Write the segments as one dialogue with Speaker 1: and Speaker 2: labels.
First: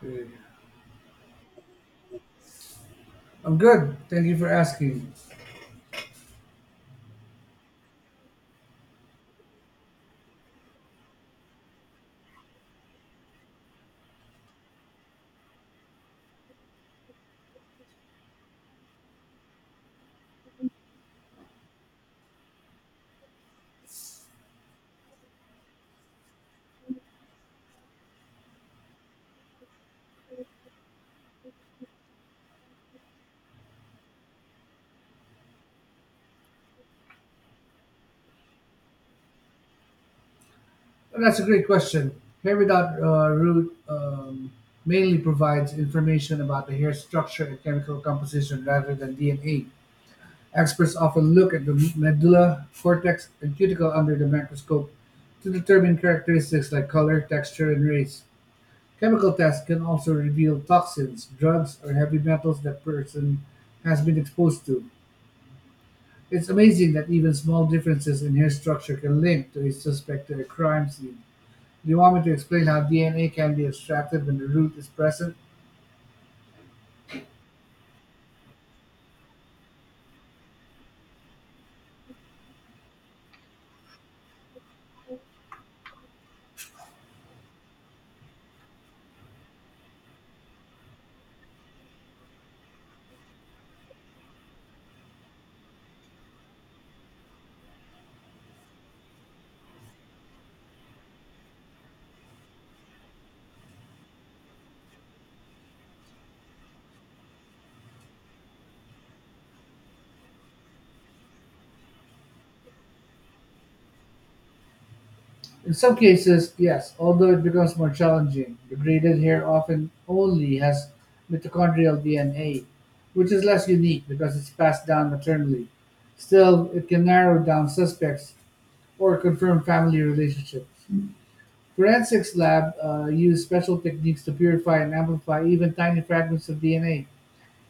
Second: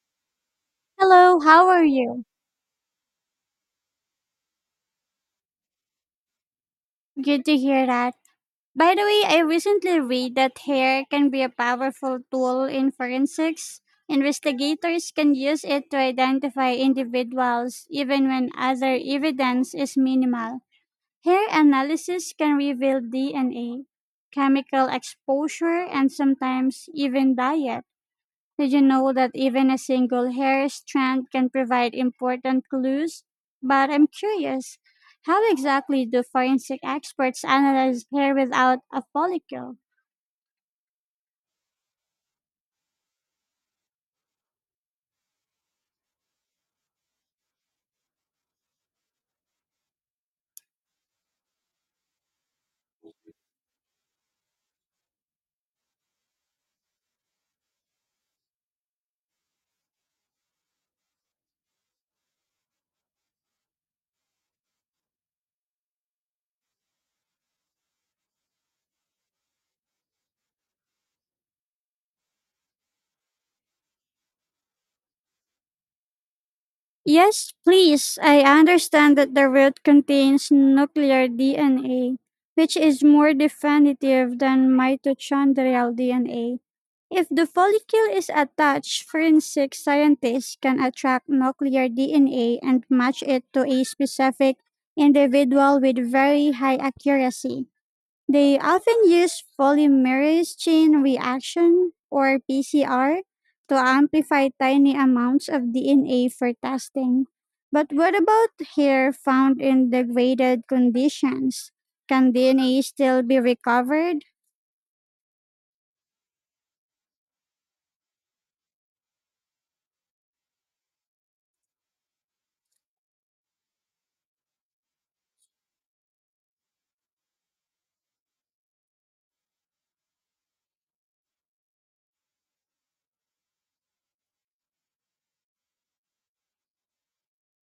Speaker 1: Good.
Speaker 2: Hello, how are you?
Speaker 1: I'm good. Thank you for asking.
Speaker 2: Good to hear that. By the way, I recently read that hair can be a powerful tool in forensics. Investigators can use it to identify individuals even when other evidence is minimal. Hair analysis can reveal DNA, chemical exposure, and sometimes even diet. Did you know that even a single hair strand can provide important clues? But I'm curious, how exactly do forensic experts analyze hair without a follicle?
Speaker 1: Well, that's a great question. Hair without root mainly provides information about the hair structure and chemical composition rather than DNA. Experts often look at the medulla, cortex, and cuticle under the microscope to determine characteristics like color, texture, and race. Chemical tests can also reveal toxins, drugs, or heavy metals that person has been exposed to. It's amazing that even small differences in hair structure can link to a suspect to a crime scene. Do you want me to explain how DNA can be extracted when the root is present?
Speaker 2: Yes, please. I understand that the root contains nuclear DNA, which is more definitive than mitochondrial DNA. If the follicle is attached, forensic scientists can attract nuclear DNA and match it to a specific individual with very high accuracy. They often use polymerase chain reaction or PCR to amplify tiny amounts of DNA for testing. But what about hair found in degraded conditions? Can DNA still be recovered?
Speaker 1: In some cases, yes, although it becomes more challenging. The braided hair often only has mitochondrial DNA, which is less unique because it's passed down maternally. Still, it can narrow down suspects or confirm family relationships. Forensics lab use special techniques to purify and amplify even tiny fragments of DNA.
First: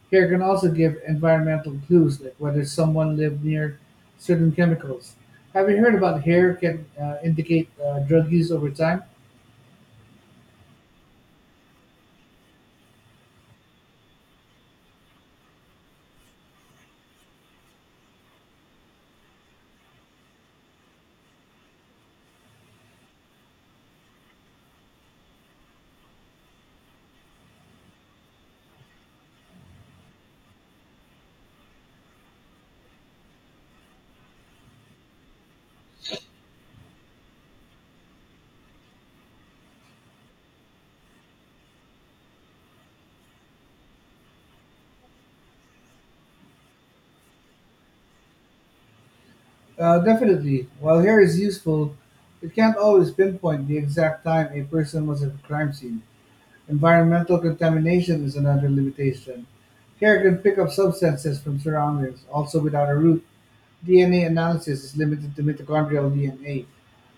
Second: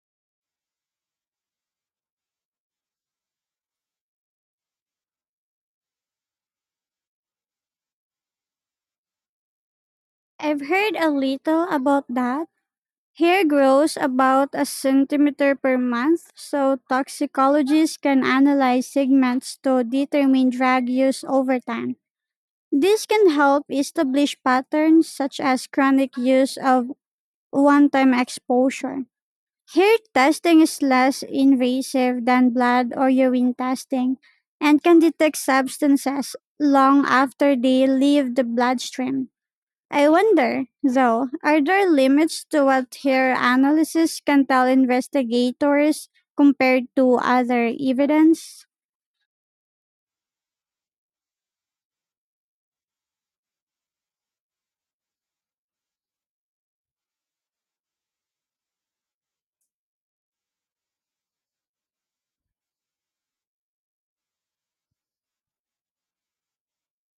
Speaker 1: Care can also give environmental clues like whether someone lived near certain chemicals. Have you heard about hair can indicate drug use over time?
Speaker 2: I've heard a little about that. Hair grows about a centimeter per month, so toxicologists can analyze segments to determine drug use over time. This can help establish patterns such as chronic use of one time exposure. Hair testing is less invasive than blood or urine testing and can detect substances long after they leave the bloodstream. I wonder, though, are there limits to what hair analysis can tell investigators compared to other evidence?
Speaker 1: Definitely. While hair is useful, it can't always pinpoint the exact time a person was at a crime scene. Environmental contamination is another limitation. Hair can pick up substances from surroundings, also without a root. DNA analysis is limited to mitochondrial DNA,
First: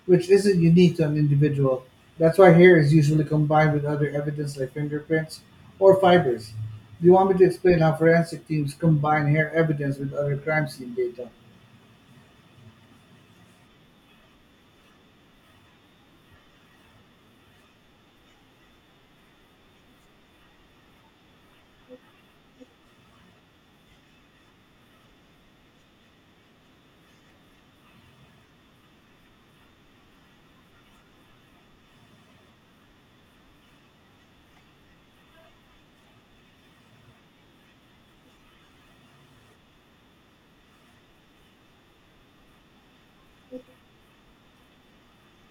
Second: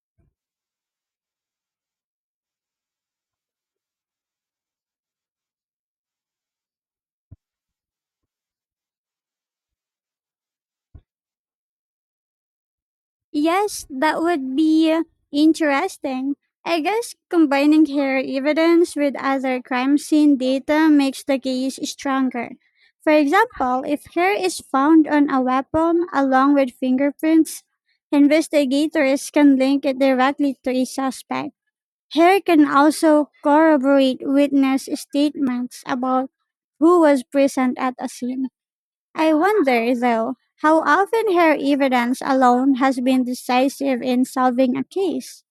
Speaker 1: which isn't unique to an individual. That's why hair is usually combined with other evidence like fingerprints or fibers. Do you want me to explain how forensic teams combine hair evidence with other crime scene data?
Speaker 2: Yes, that would be interesting. I guess combining hair evidence with other crime scene data makes the case stronger. For example, if hair is found on a weapon along with fingerprints, investigators can link it directly to a suspect. Hair can also corroborate witness statements about who was present at a scene. I wonder, though, how often her evidence alone has been decisive in solving a case.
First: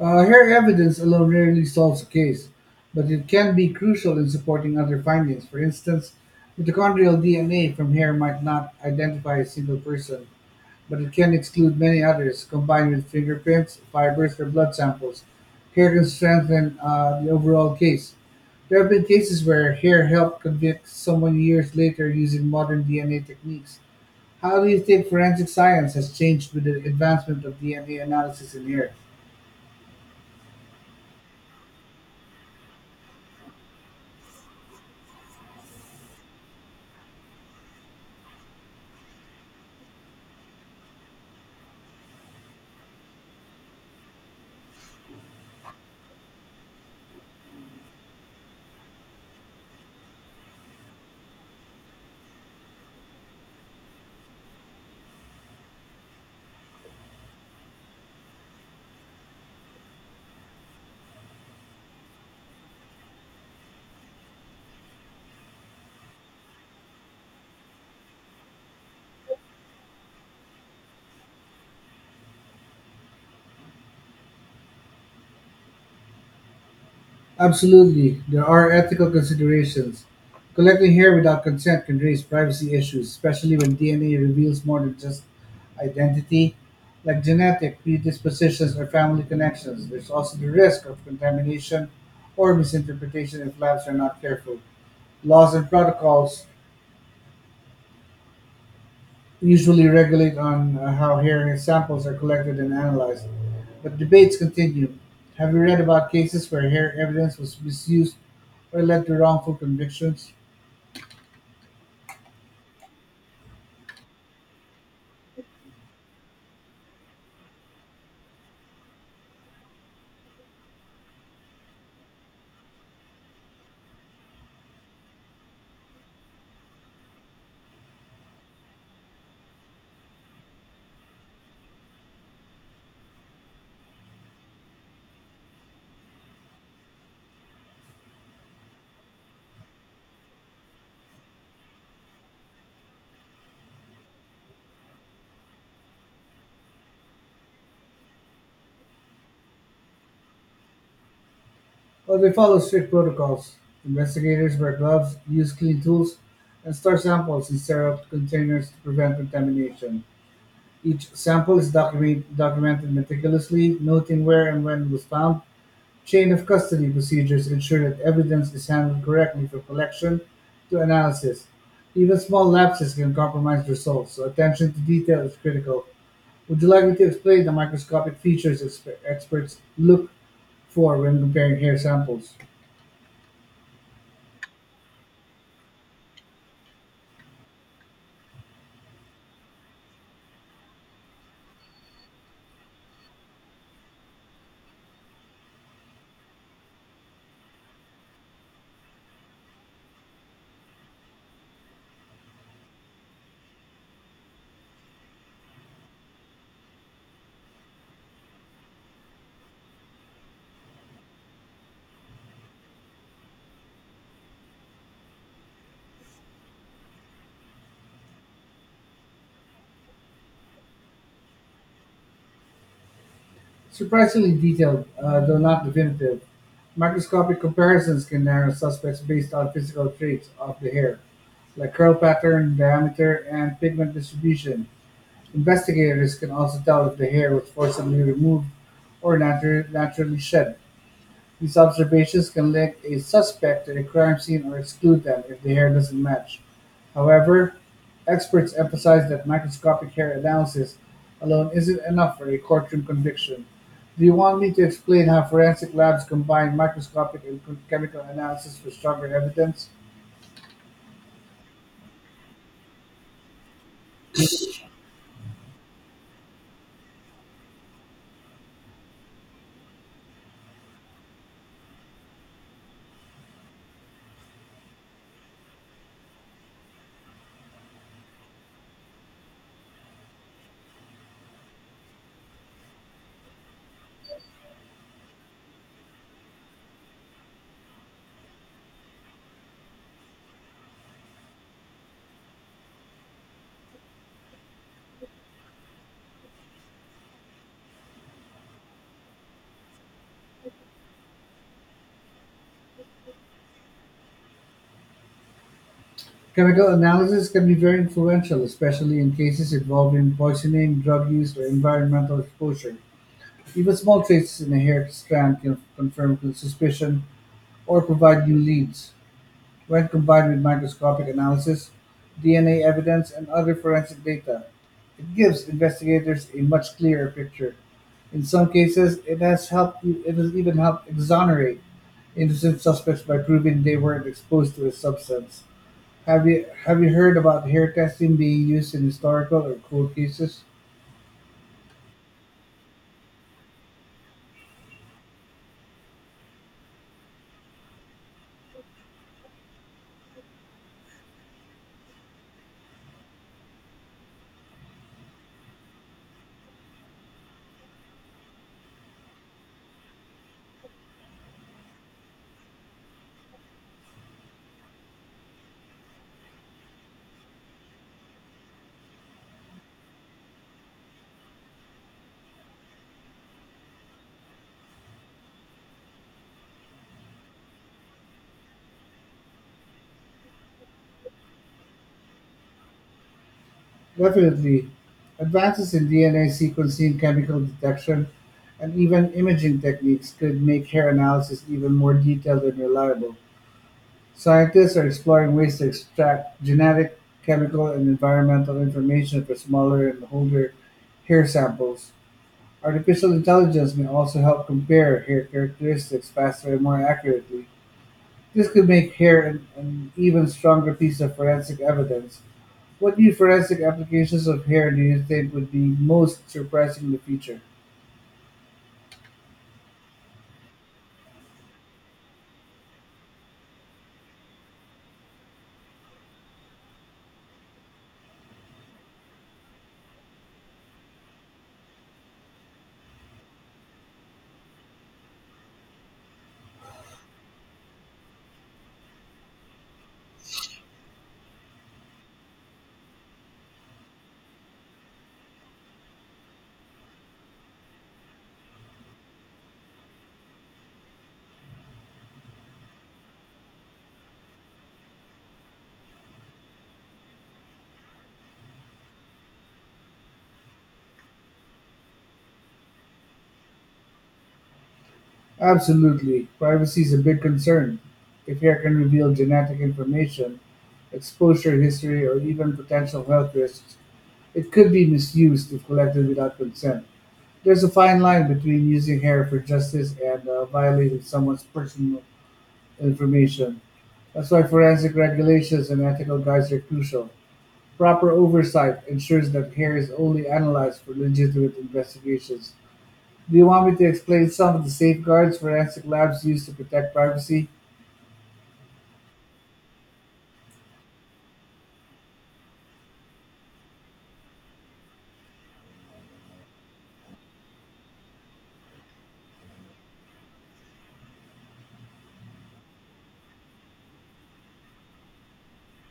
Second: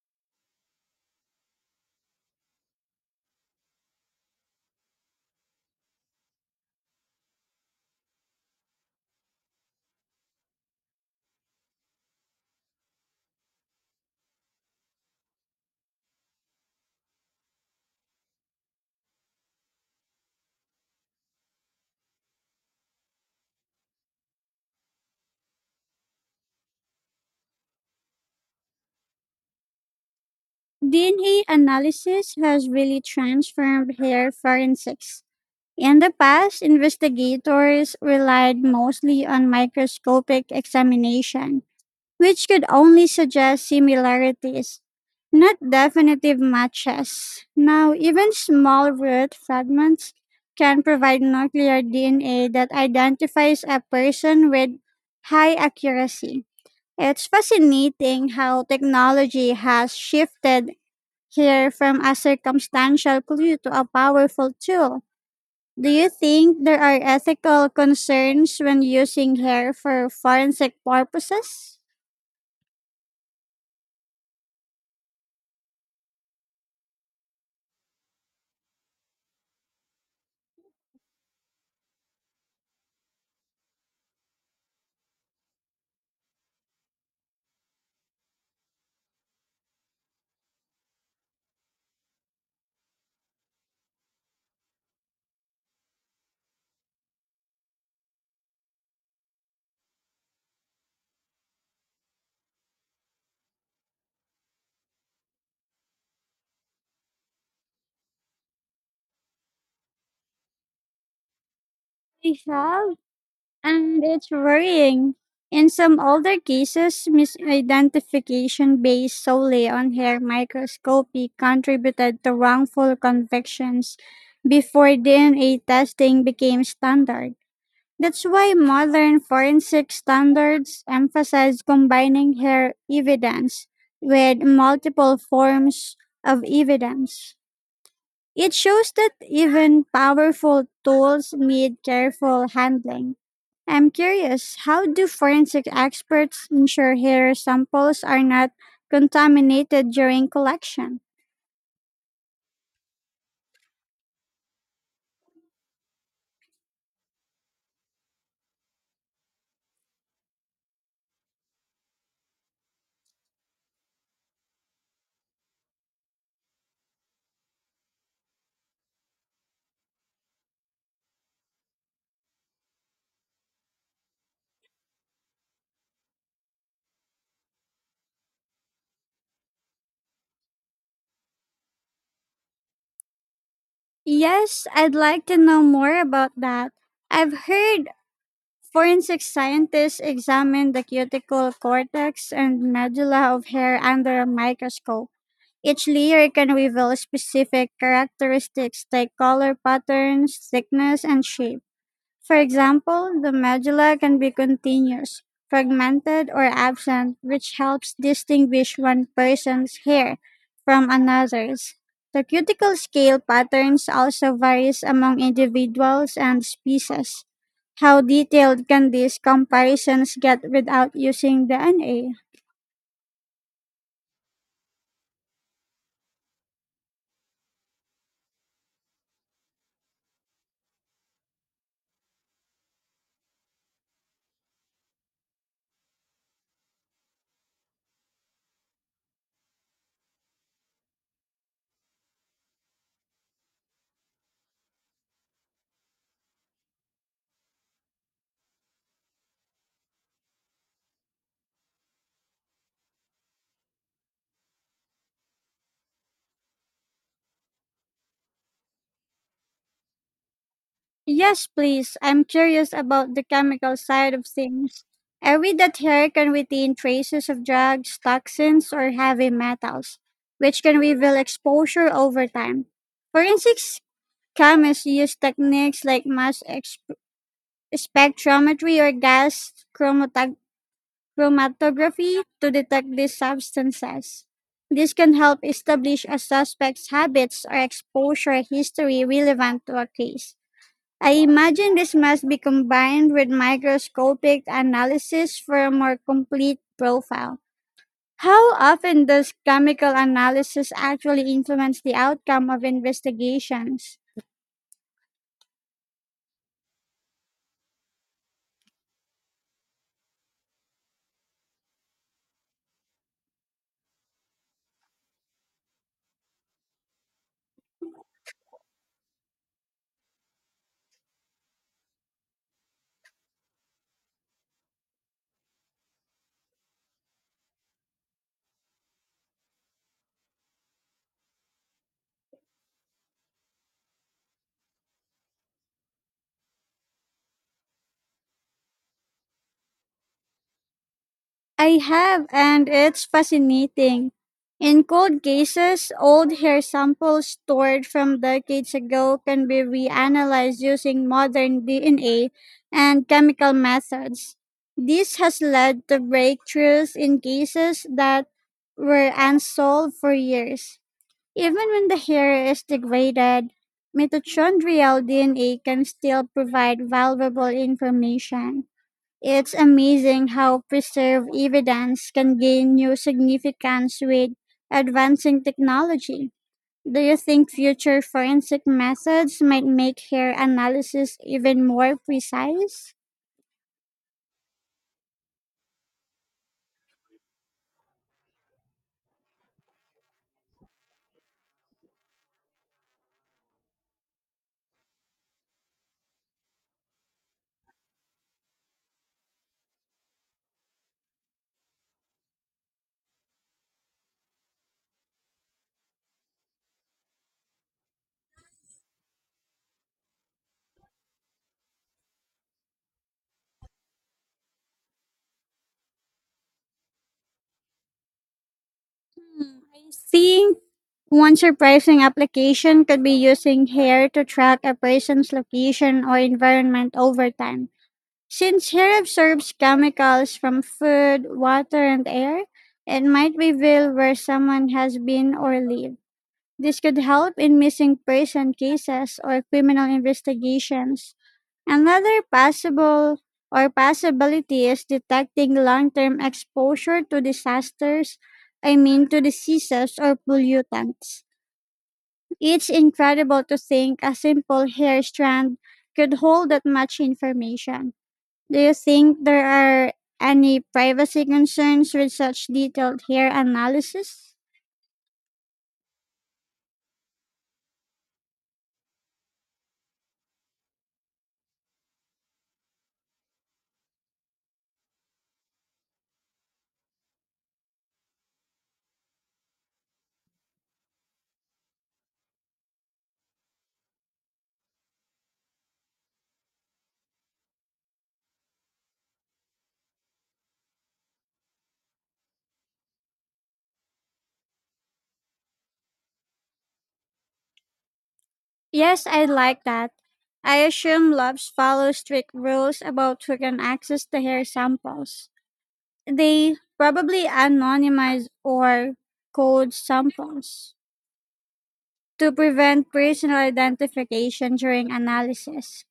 Speaker 1: Hair evidence alone rarely solves a case, but it can be crucial in supporting other findings. For instance, mitochondrial DNA from hair might not identify a single person, but it can exclude many others. Combined with fingerprints, fibers, or blood samples, hair can strengthen the overall case. There have been cases where hair helped convict someone years later using modern DNA techniques. How do you think forensic science has changed with the advancement of DNA analysis in hair?
Speaker 2: DNA analysis has really transformed hair forensics. In the past, investigators relied mostly on microscopic examination, which could only suggest similarities, not definitive matches. Now, even small root fragments can provide nuclear DNA that identifies a person with high accuracy. It's fascinating how technology has shifted here from a circumstantial clue to a powerful tool. Do you think there are ethical concerns when using hair for forensic purposes?
Speaker 1: Absolutely, there are ethical considerations. Collecting hair without consent can raise privacy issues, especially when DNA reveals more than just identity, like genetic predispositions or family connections. There's also the risk of contamination or misinterpretation if labs are not careful. Laws and protocols usually regulate on how hair samples are collected and analyzed. But debates continue. Have you read about cases where hair evidence was misused or led to wrongful convictions?
Speaker 2: I have, and it's worrying. In some older cases, misidentification based solely on hair microscopy contributed to wrongful convictions before DNA testing became standard. That's why modern forensic standards emphasize combining hair evidence with multiple forms of evidence. It shows that even powerful tools need careful handling. I'm curious, how do forensic experts ensure hair samples are not contaminated during collection?
Speaker 1: Well, they follow strict protocols. Investigators wear gloves, use clean tools, and store samples in sterile containers to prevent contamination. Each sample is documented meticulously, noting where and when it was found. Chain-of-custody procedures ensure that evidence is handled correctly from collection to analysis. Even small lapses can compromise results, so attention to detail is critical. Would you like me to explain the microscopic features experts look for when comparing hair samples?
Speaker 2: Yes, I'd like to know more about that. I've heard forensic scientists examine the cuticle cortex and medulla of hair under a microscope. Each layer can reveal specific characteristics like color patterns, thickness, and shape. For example, the medulla can be continuous, fragmented, or absent, which helps distinguish one person's hair from another's. The cuticle scale patterns also varies among individuals and species. How detailed can these comparisons get without using DNA?
Speaker 1: Surprisingly detailed, though not definitive, microscopic comparisons can narrow suspects based on physical traits of the hair, like curl pattern, diameter, and pigment distribution. Investigators can also tell if the hair was forcibly removed or naturally shed. These observations can link a suspect to a crime scene or exclude them if the hair doesn't match. However, experts emphasize that microscopic hair analysis alone isn't enough for a courtroom conviction. Do you want me to explain how forensic labs combine microscopic and chemical analysis for stronger evidence?
Speaker 2: Yes, please. I'm curious about the chemical side of things. I read that hair can retain traces of drugs, toxins, or heavy metals, which can reveal exposure over time. Forensics chemists use techniques like spectrometry or chromatography to detect these substances. This can help establish a suspect's habits or exposure history relevant to a case. I imagine this must be combined with microscopic analysis for a more complete profile. How often does chemical analysis actually influence the outcome of investigations?
Speaker 1: Chemical analysis can be very influential, especially in cases involving poisoning, drug use, or environmental exposure. Even small traces in a hair strand can confirm suspicion or provide new leads. When combined with microscopic analysis, DNA evidence, and other forensic data, it gives investigators a much clearer picture. In some cases, it has helped. It has even helped exonerate innocent suspects by proving they weren't exposed to a substance. Have you heard about hair testing being used in historical or cold cases?
Speaker 2: I have, and it's fascinating. In cold cases, old hair samples stored from decades ago can be reanalyzed using modern DNA and chemical methods. This has led to breakthroughs in cases that were unsolved for years. Even when the hair is degraded, mitochondrial DNA can still provide valuable information. It's amazing how preserved evidence can gain new significance with advancing technology. Do you think future forensic methods might make hair analysis even more precise?
Speaker 1: Definitely. Advances in DNA sequencing, chemical detection, and even imaging techniques could make hair analysis even more detailed and reliable. Scientists are exploring ways to extract genetic, chemical, and environmental information for smaller and older hair samples. Artificial intelligence may also help compare hair characteristics faster and more accurately. This could make hair an even stronger piece of forensic evidence. What new forensic applications of hair do you think would be most surprising in the future?
Speaker 2: I think one surprising application could be using hair to track a person's location or environment over time. Since hair absorbs chemicals from food, water, and air, it might reveal where someone has been or lived. This could help in missing person cases or criminal investigations. Another possible or possibility is detecting long-term exposure to disasters, I mean to diseases or pollutants. It's incredible to think a simple hair strand could hold that much information. Do you think there are any privacy concerns with such detailed hair analysis?
Speaker 1: Absolutely. Privacy is a big concern. If hair can reveal genetic information, exposure history, or even potential health risks, it could be misused if collected without consent. There's a fine line between using hair for justice and violating someone's personal information. That's why forensic regulations and ethical guides are crucial. Proper oversight ensures that hair is only analyzed for legitimate investigations. Do you want me to explain some of the safeguards forensic labs use to protect privacy?
Speaker 2: Yes, I like that. I assume labs follow strict rules about who can access the hair samples. They probably anonymize or code samples to prevent personal identification during analysis.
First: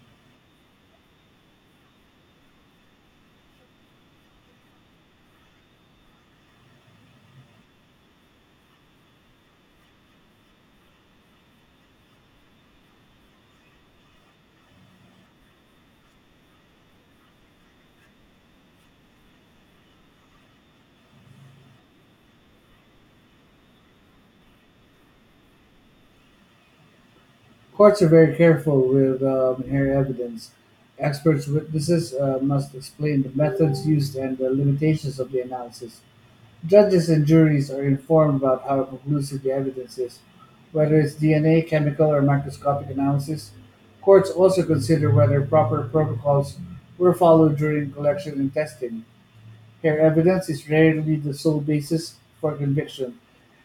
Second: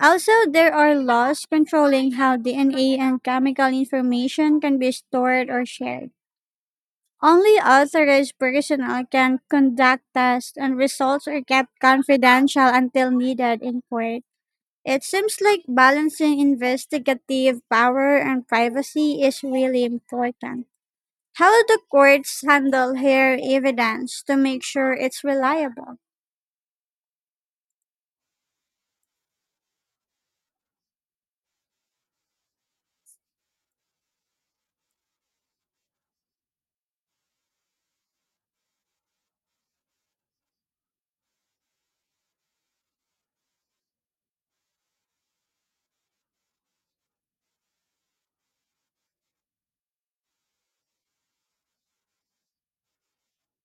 Speaker 2: Also, there are laws controlling how DNA and chemical information can be stored or shared. Only authorized personnel can conduct tests, and results are kept confidential until needed in court. It seems like balancing investigative power and privacy is really important. How do courts handle hair evidence to make sure it's reliable?
Speaker 1: Courts are very careful with hair evidence. Experts witnesses must explain the methods used and the limitations of the analysis. Judges and juries are informed about how conclusive the evidence is, whether it's DNA, chemical, or microscopic analysis. Courts also consider whether proper protocols were followed during collection and testing. Hair evidence is rarely the sole basis for conviction.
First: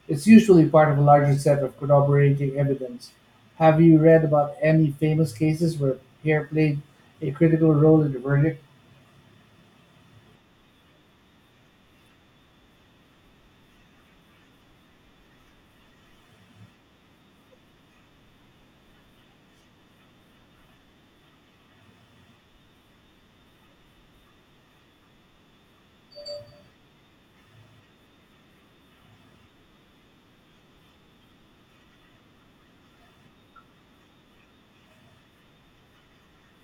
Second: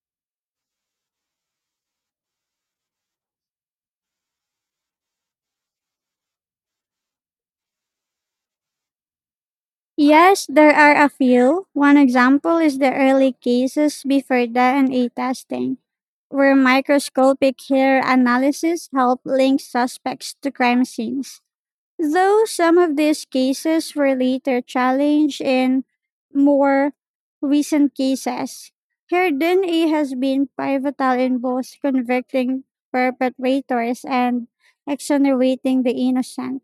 Speaker 1: It's usually part of a larger set of corroborating evidence. Have you read about any famous cases where hair played a critical role in the verdict?
Speaker 2: Yes, there are a few. One example is the early cases before DNA testing, where microscopic hair analysis helped link suspects to crime scenes. Though some of these cases were later challenged in more recent cases, her DNA has been pivotal in both convicting perpetrators and exonerating the innocent.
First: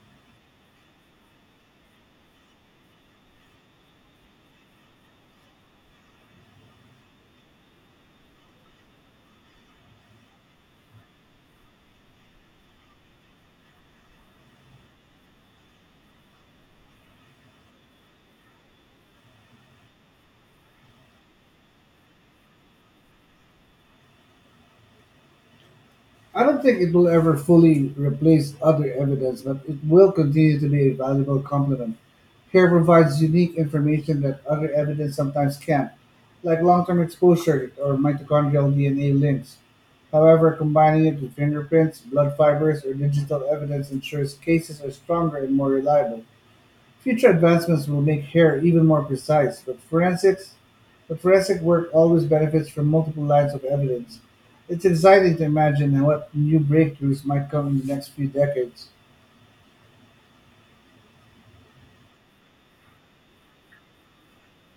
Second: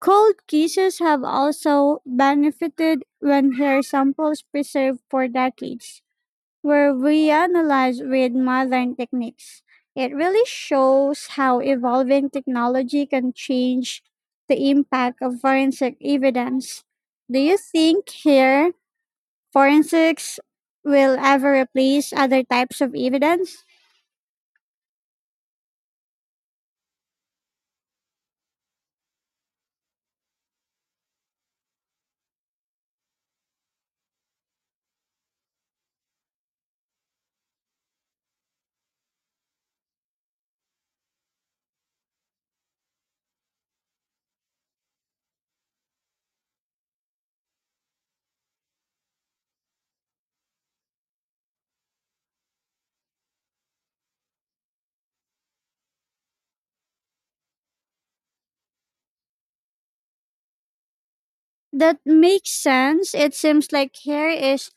Speaker 2: Cold cases have also benefited when hair samples preserved for decades where we analyze with modern techniques. It really shows how evolving technology can change the impact of forensic evidence. Do you think here forensics will ever replace other types of evidence?
Speaker 1: I don't think it will ever fully replace other evidence, but it will continue to be a valuable complement. Hair provides unique information that other evidence sometimes can't, like long term exposure or mitochondrial DNA links. However, combining it with fingerprints, blood fibers, or digital evidence ensures cases are stronger and more reliable. Future advancements will make hair even more precise, but forensic work always benefits from multiple lines of evidence. It's exciting to imagine what new breakthroughs might come in the next few decades.
Speaker 2: That makes sense. It seems like here is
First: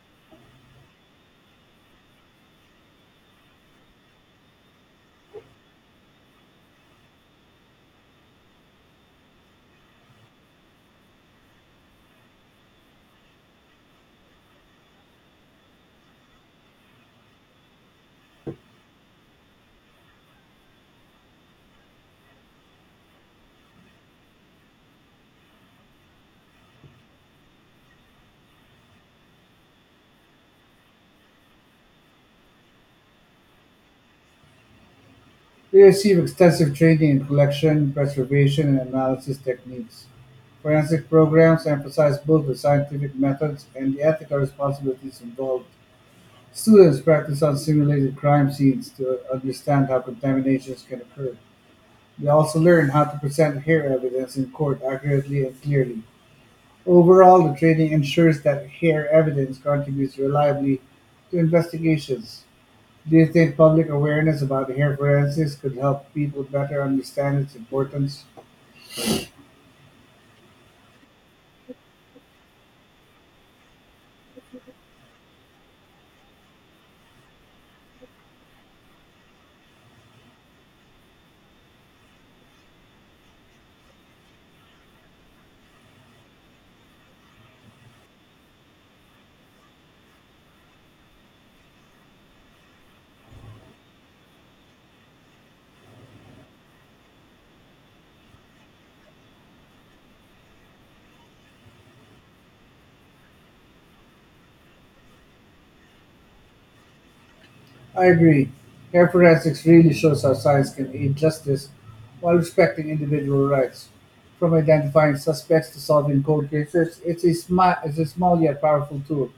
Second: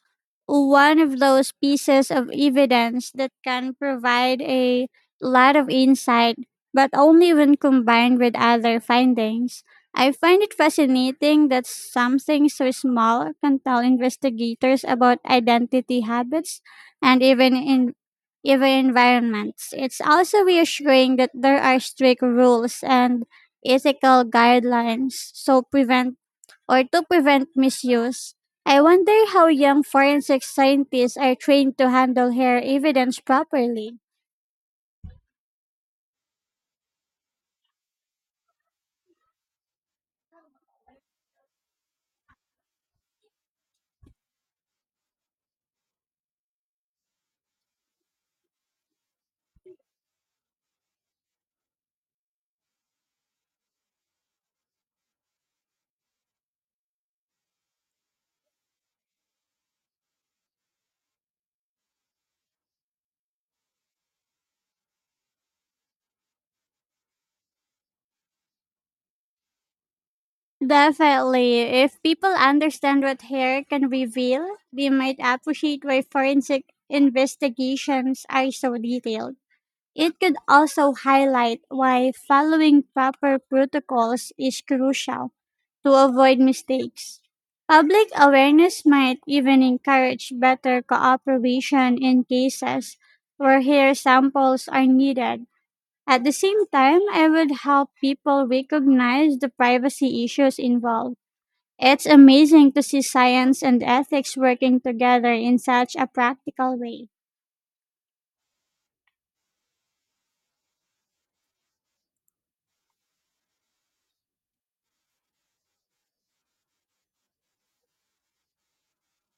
Speaker 2: one of those pieces of evidence that can provide a lot of insight, but only when combined with other findings. I find it fascinating that something so small can tell investigators about identity habits and even environments. It's also reassuring that there are strict rules and ethical guidelines so prevent or to prevent misuse. I wonder how young forensic scientists are trained to handle hair evidence properly.
Speaker 1: We receive extensive training in collection, preservation, and analysis techniques. Forensic programs emphasize both the scientific methods and the ethical responsibilities involved. Students practice on simulated crime scenes to understand how contaminations can occur. They also learn how to present hair evidence in court accurately and clearly. Overall, the training ensures that hair evidence contributes reliably to investigations. Do you think public awareness about hair forensics could help people better understand its importance?
Speaker 2: Definitely, if people understand what hair can reveal, they might appreciate why forensic investigations are so detailed. It could also highlight why following proper protocols is crucial to avoid mistakes. Public awareness might even encourage better cooperation in cases where hair samples are needed. At the same time, I would help people recognize the privacy issues involved. It's amazing to see science and ethics working together in such a practical way.
Speaker 1: I agree. Hair forensics really shows how science can aid justice while respecting individual rights. From identifying suspects to solving cold cases, it's a small yet powerful tool.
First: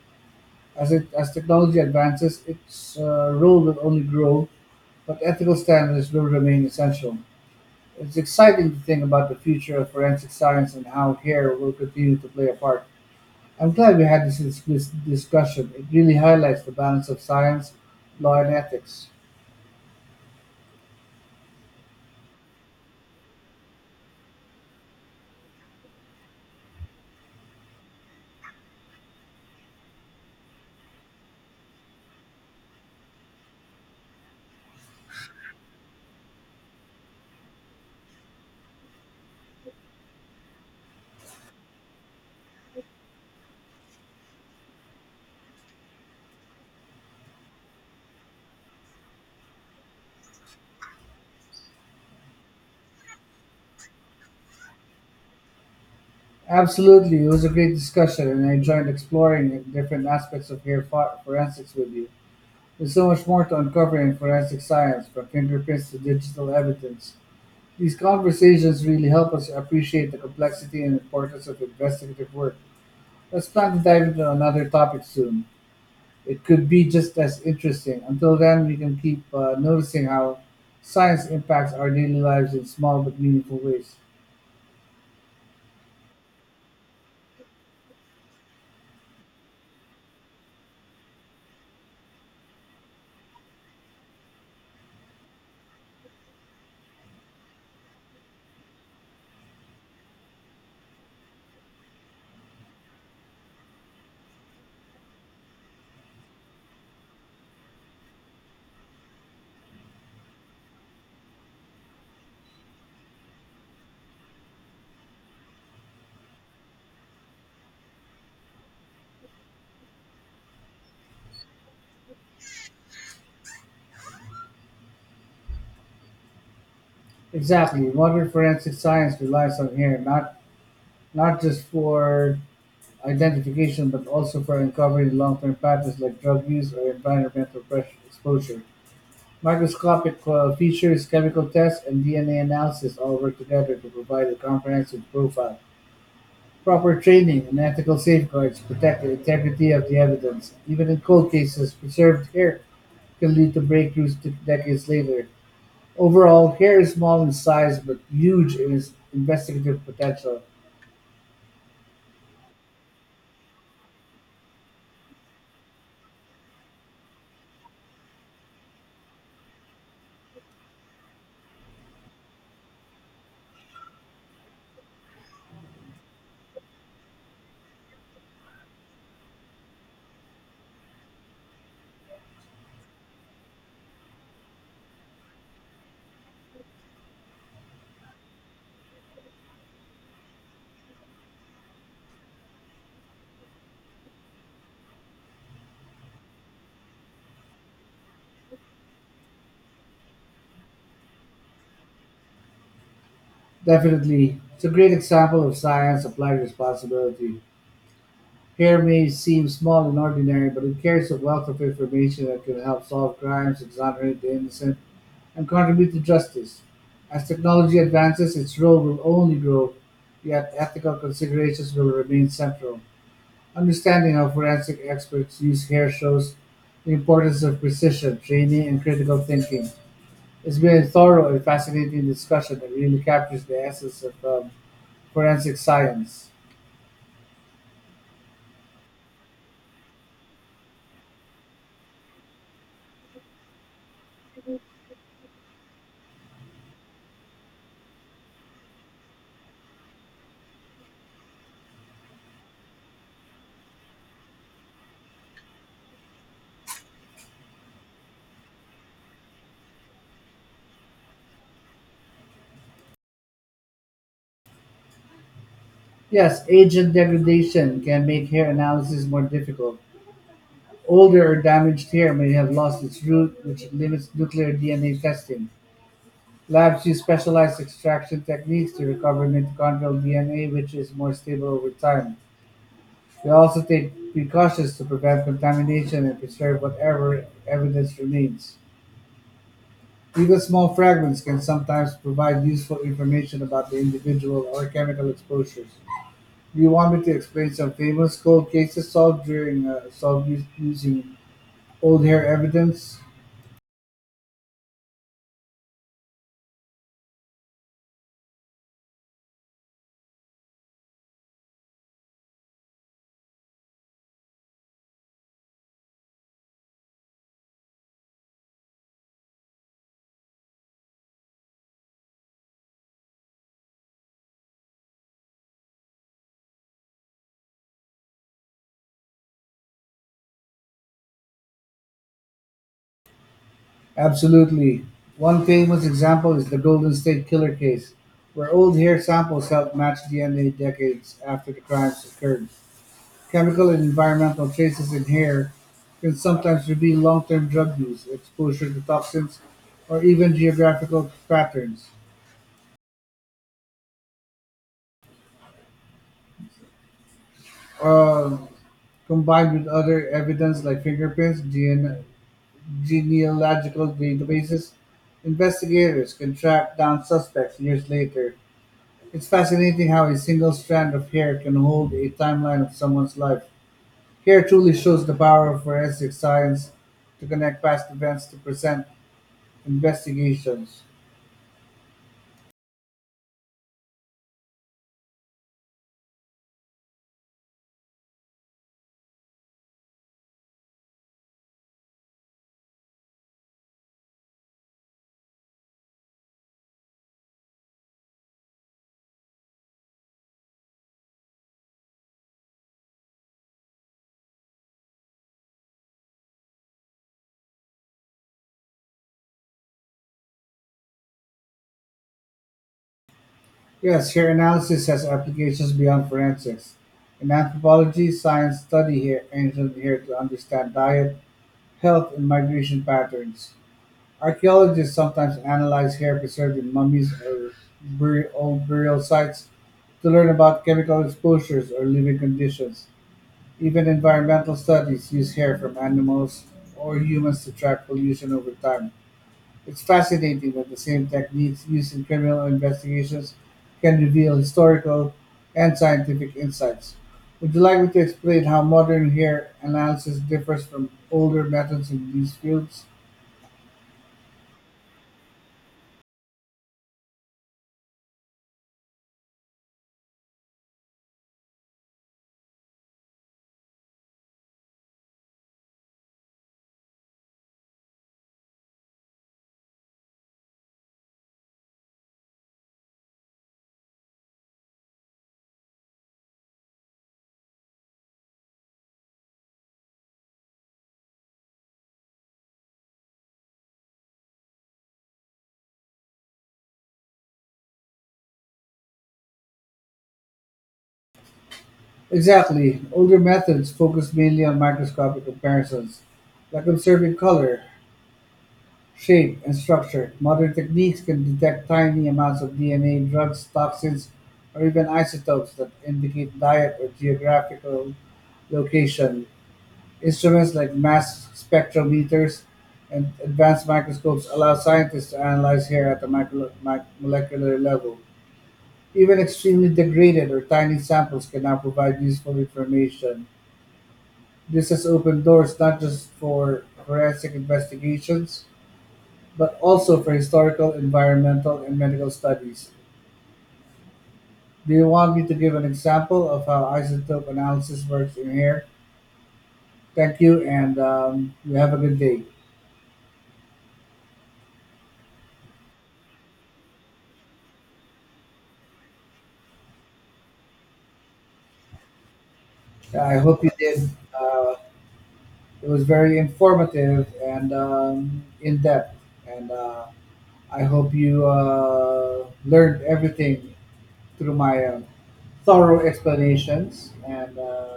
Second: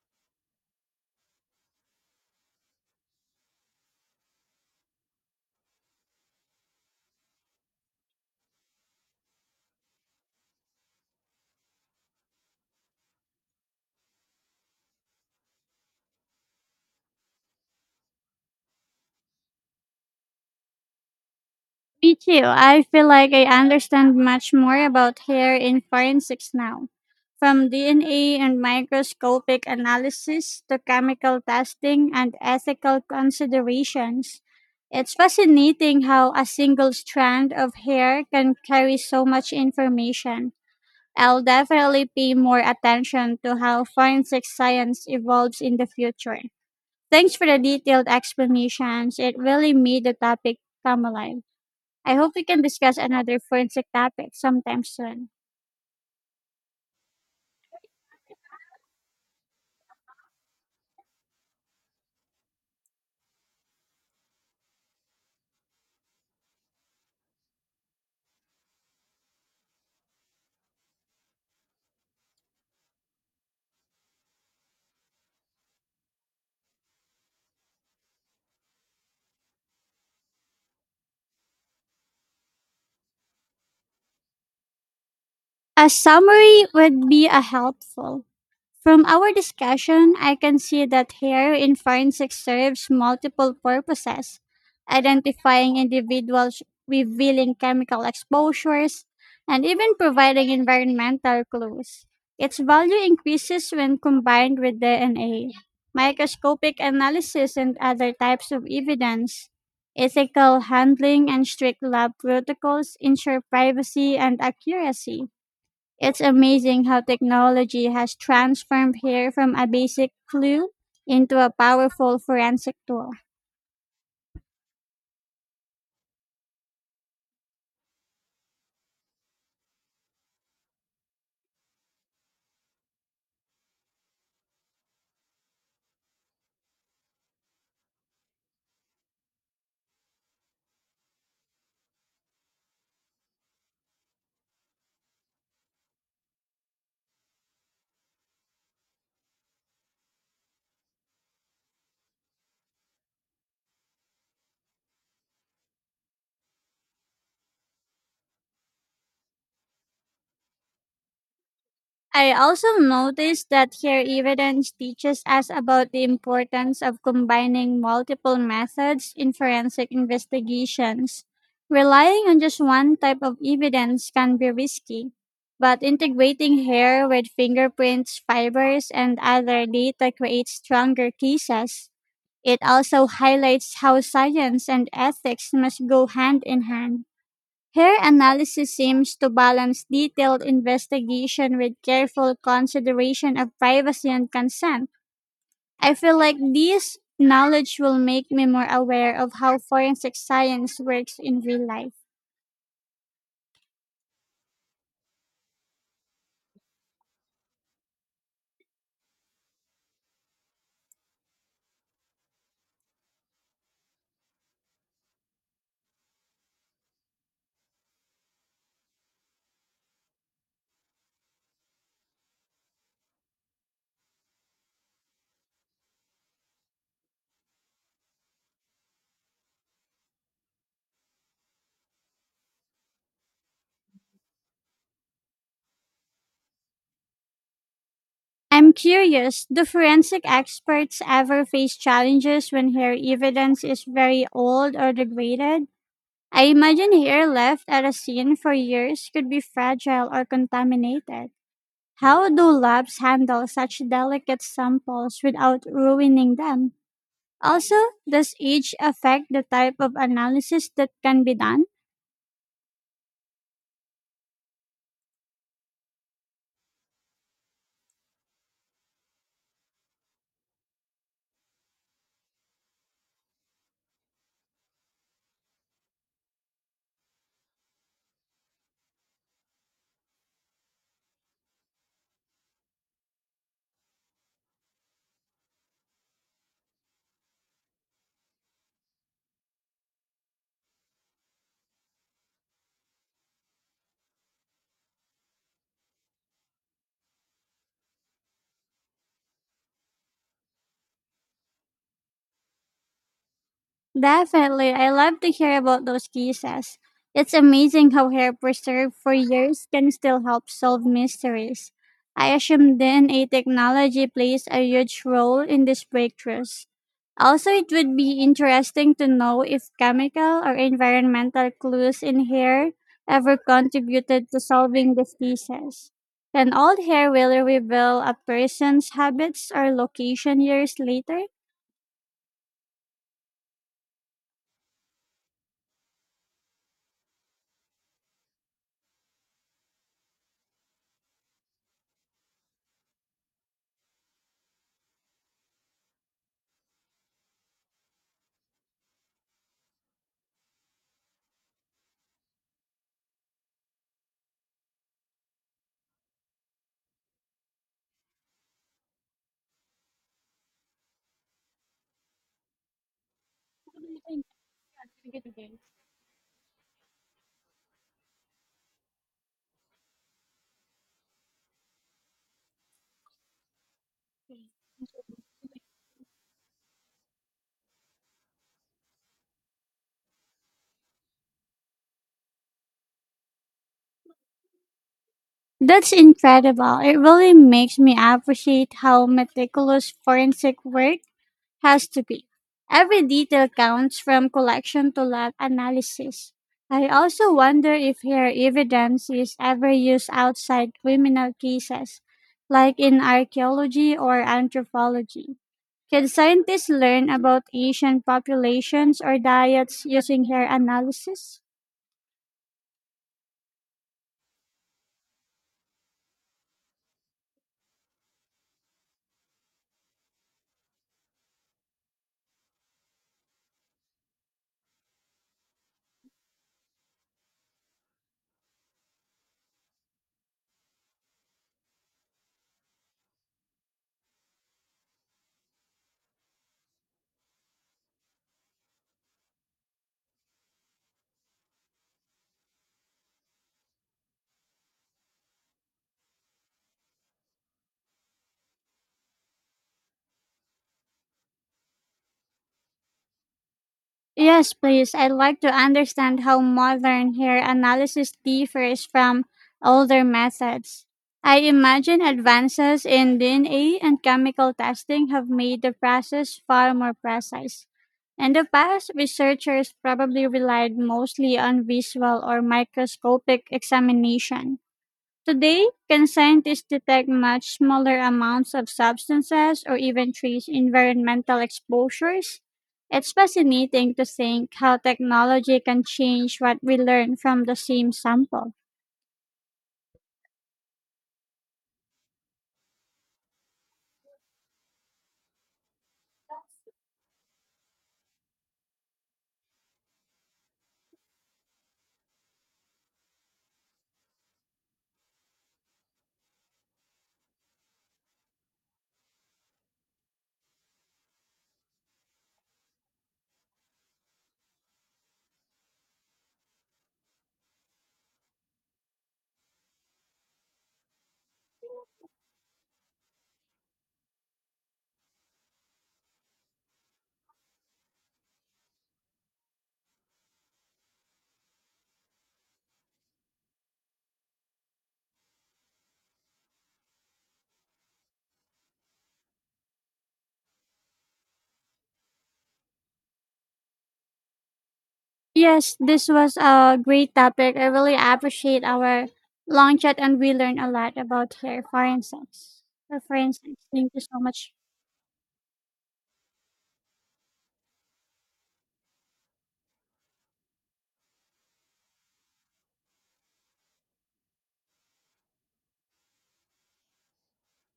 Speaker 1: As technology advances, its role will only grow, but ethical standards will remain essential. It's exciting to think about the future of forensic science and how hair will continue to play a part. I'm glad we had this discussion. It really highlights the balance of science, law, and ethics.
Speaker 2: Me too. I feel like I understand much more about hair in forensics now. From DNA and microscopic analysis to chemical testing and ethical considerations, it's fascinating how a single strand of hair can carry so much information. I'll definitely pay more attention to how forensic science evolves in the future. Thanks for the detailed explanations. It really made the topic come alive. I hope we can discuss another forensic topic sometime soon.
Speaker 1: Absolutely, it was a great discussion, and I enjoyed exploring different aspects of hair forensics with you. There's so much more to uncover in forensic science, from fingerprints to digital evidence. These conversations really help us appreciate the complexity and importance of investigative work. Let's plan to dive into another topic soon. It could be just as interesting. Until then, we can keep noticing how science impacts our daily lives in small but meaningful ways.
Speaker 2: A summary would be a helpful. From our discussion, I can see that hair in forensics serves multiple purposes: identifying individuals, revealing chemical exposures, and even providing environmental clues. Its value increases when combined with DNA, microscopic analysis, and other types of evidence. Ethical handling and strict lab protocols ensure privacy and accuracy. It's amazing how technology has transformed hair from a basic clue into a powerful forensic tool.
Speaker 1: Exactly. Modern forensic science relies on hair, not just for identification, but also for uncovering long-term patterns like drug use or environmental pressure exposure. Microscopic features, chemical tests, and DNA analysis all work together to provide a comprehensive profile. Proper training and ethical safeguards protect the integrity of the evidence. Even in cold cases, preserved hair can lead to breakthroughs decades later. Overall, hair is small in size but huge in its investigative potential.
Speaker 2: I also noticed that hair evidence teaches us about the importance of combining multiple methods in forensic investigations. Relying on just one type of evidence can be risky, but integrating hair with fingerprints, fibers, and other data creates stronger cases. It also highlights how science and ethics must go hand in hand. Her analysis seems to balance detailed investigation with careful consideration of privacy and consent. I feel like this knowledge will make me more aware of how forensic science works in real life.
Speaker 1: Definitely, it's a great example of science applied responsibility. Here may seem small and ordinary, but it carries a wealth of information that can help solve crimes, exonerate the innocent, and contribute to justice. As technology advances, its role will only grow, yet ethical considerations will remain central. Understanding how forensic experts use hair shows the importance of precision, training, and critical thinking. It's been a thorough and fascinating discussion that really captures the essence of forensic science.
Speaker 2: I'm curious, do forensic experts ever face challenges when hair evidence is very old or degraded? I imagine hair left at a scene for years could be fragile or contaminated. How do labs handle such delicate samples without ruining them? Also, does age affect the type of analysis that can be done?
Speaker 1: Yes, agent degradation can make hair analysis more difficult. Older or damaged hair may have lost its root, which limits nuclear DNA testing. Labs use specialized extraction techniques to recover mitochondrial DNA, which is more stable over time. They also take precautions to prevent contamination and preserve whatever evidence remains. Even small fragments can sometimes provide useful information about the individual or chemical exposures. Do you want me to explain some famous cold cases solved during using old hair evidence?
Speaker 2: Definitely. I love to hear about those cases. It's amazing how hair preserved for years can still help solve mysteries. I assume DNA technology plays a huge role in these breakthroughs. Also, it would be interesting to know if chemical or environmental clues in hair ever contributed to solving these cases. Can old hair really reveal a person's habits or location years later?
Speaker 1: Absolutely. One famous example is the Golden State Killer case, where old hair samples helped match DNA decades after the crimes occurred. Chemical and environmental traces in hair can sometimes reveal long-term drug use, exposure to toxins, or even geographical patterns. Um, Combined with other evidence like fingerprints, DNA, genealogical databases, investigators can track down suspects years later. It's fascinating how a single strand of hair can hold a timeline of someone's life. Hair truly shows the power of forensic science to connect past events to present investigations.
Speaker 2: That's incredible. It really makes me appreciate how meticulous forensic work has to be. Every detail counts from collection to lab analysis. I also wonder if hair evidence is ever used outside criminal cases, like in archaeology or anthropology. Can scientists learn about Asian populations or diets using hair analysis?
Speaker 1: Yes, hair analysis has applications beyond forensics. In anthropology, science study hair, ancient hair to understand diet, health, and migration patterns. Archaeologists sometimes analyze hair preserved in mummies or old burial sites to learn about chemical exposures or living conditions. Even environmental studies use hair from animals or humans to track pollution over time. It's fascinating that the same techniques used in criminal investigations can reveal historical and scientific insights. Would you like me to explain how modern hair analysis differs from older methods in these fields?
Speaker 2: Yes, please. I'd like to understand how modern hair analysis differs from older methods. I imagine advances in DNA and chemical testing have made the process far more precise. In the past, researchers probably relied mostly on visual or microscopic examination. Today, can scientists detect much smaller amounts of substances or even trace environmental exposures? It's fascinating to think how technology can change what we learn from the same sample.
Speaker 1: Exactly. Older methods focused mainly on microscopic comparisons, like observing color, shape, and structure. Modern techniques can detect tiny amounts of DNA, drugs, toxins, or even isotopes that indicate diet or geographical location. Instruments like mass spectrometers and advanced microscopes allow scientists to analyze hair at the molecular level. Even extremely degraded or tiny samples can now provide useful information. This has opened doors not just for forensic investigations, but also for historical, environmental, and medical studies. Do you want me to give an example of how isotope analysis works in here? Thank you, and you have a good day.
Speaker 2: Yes, this was a great topic. I really appreciate our long chat and we learned a lot about hair science.
Speaker 1: I hope you
Speaker 2: References.
Speaker 1: did.
Speaker 2: Thank you so much.
Speaker 1: Uh, it was very informative and in depth, and I hope you learned everything through my thorough explanations and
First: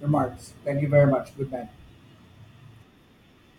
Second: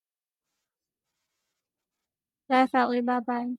Speaker 1: remarks. Thank you very much. Good night.
Speaker 2: Definitely. Bye bye.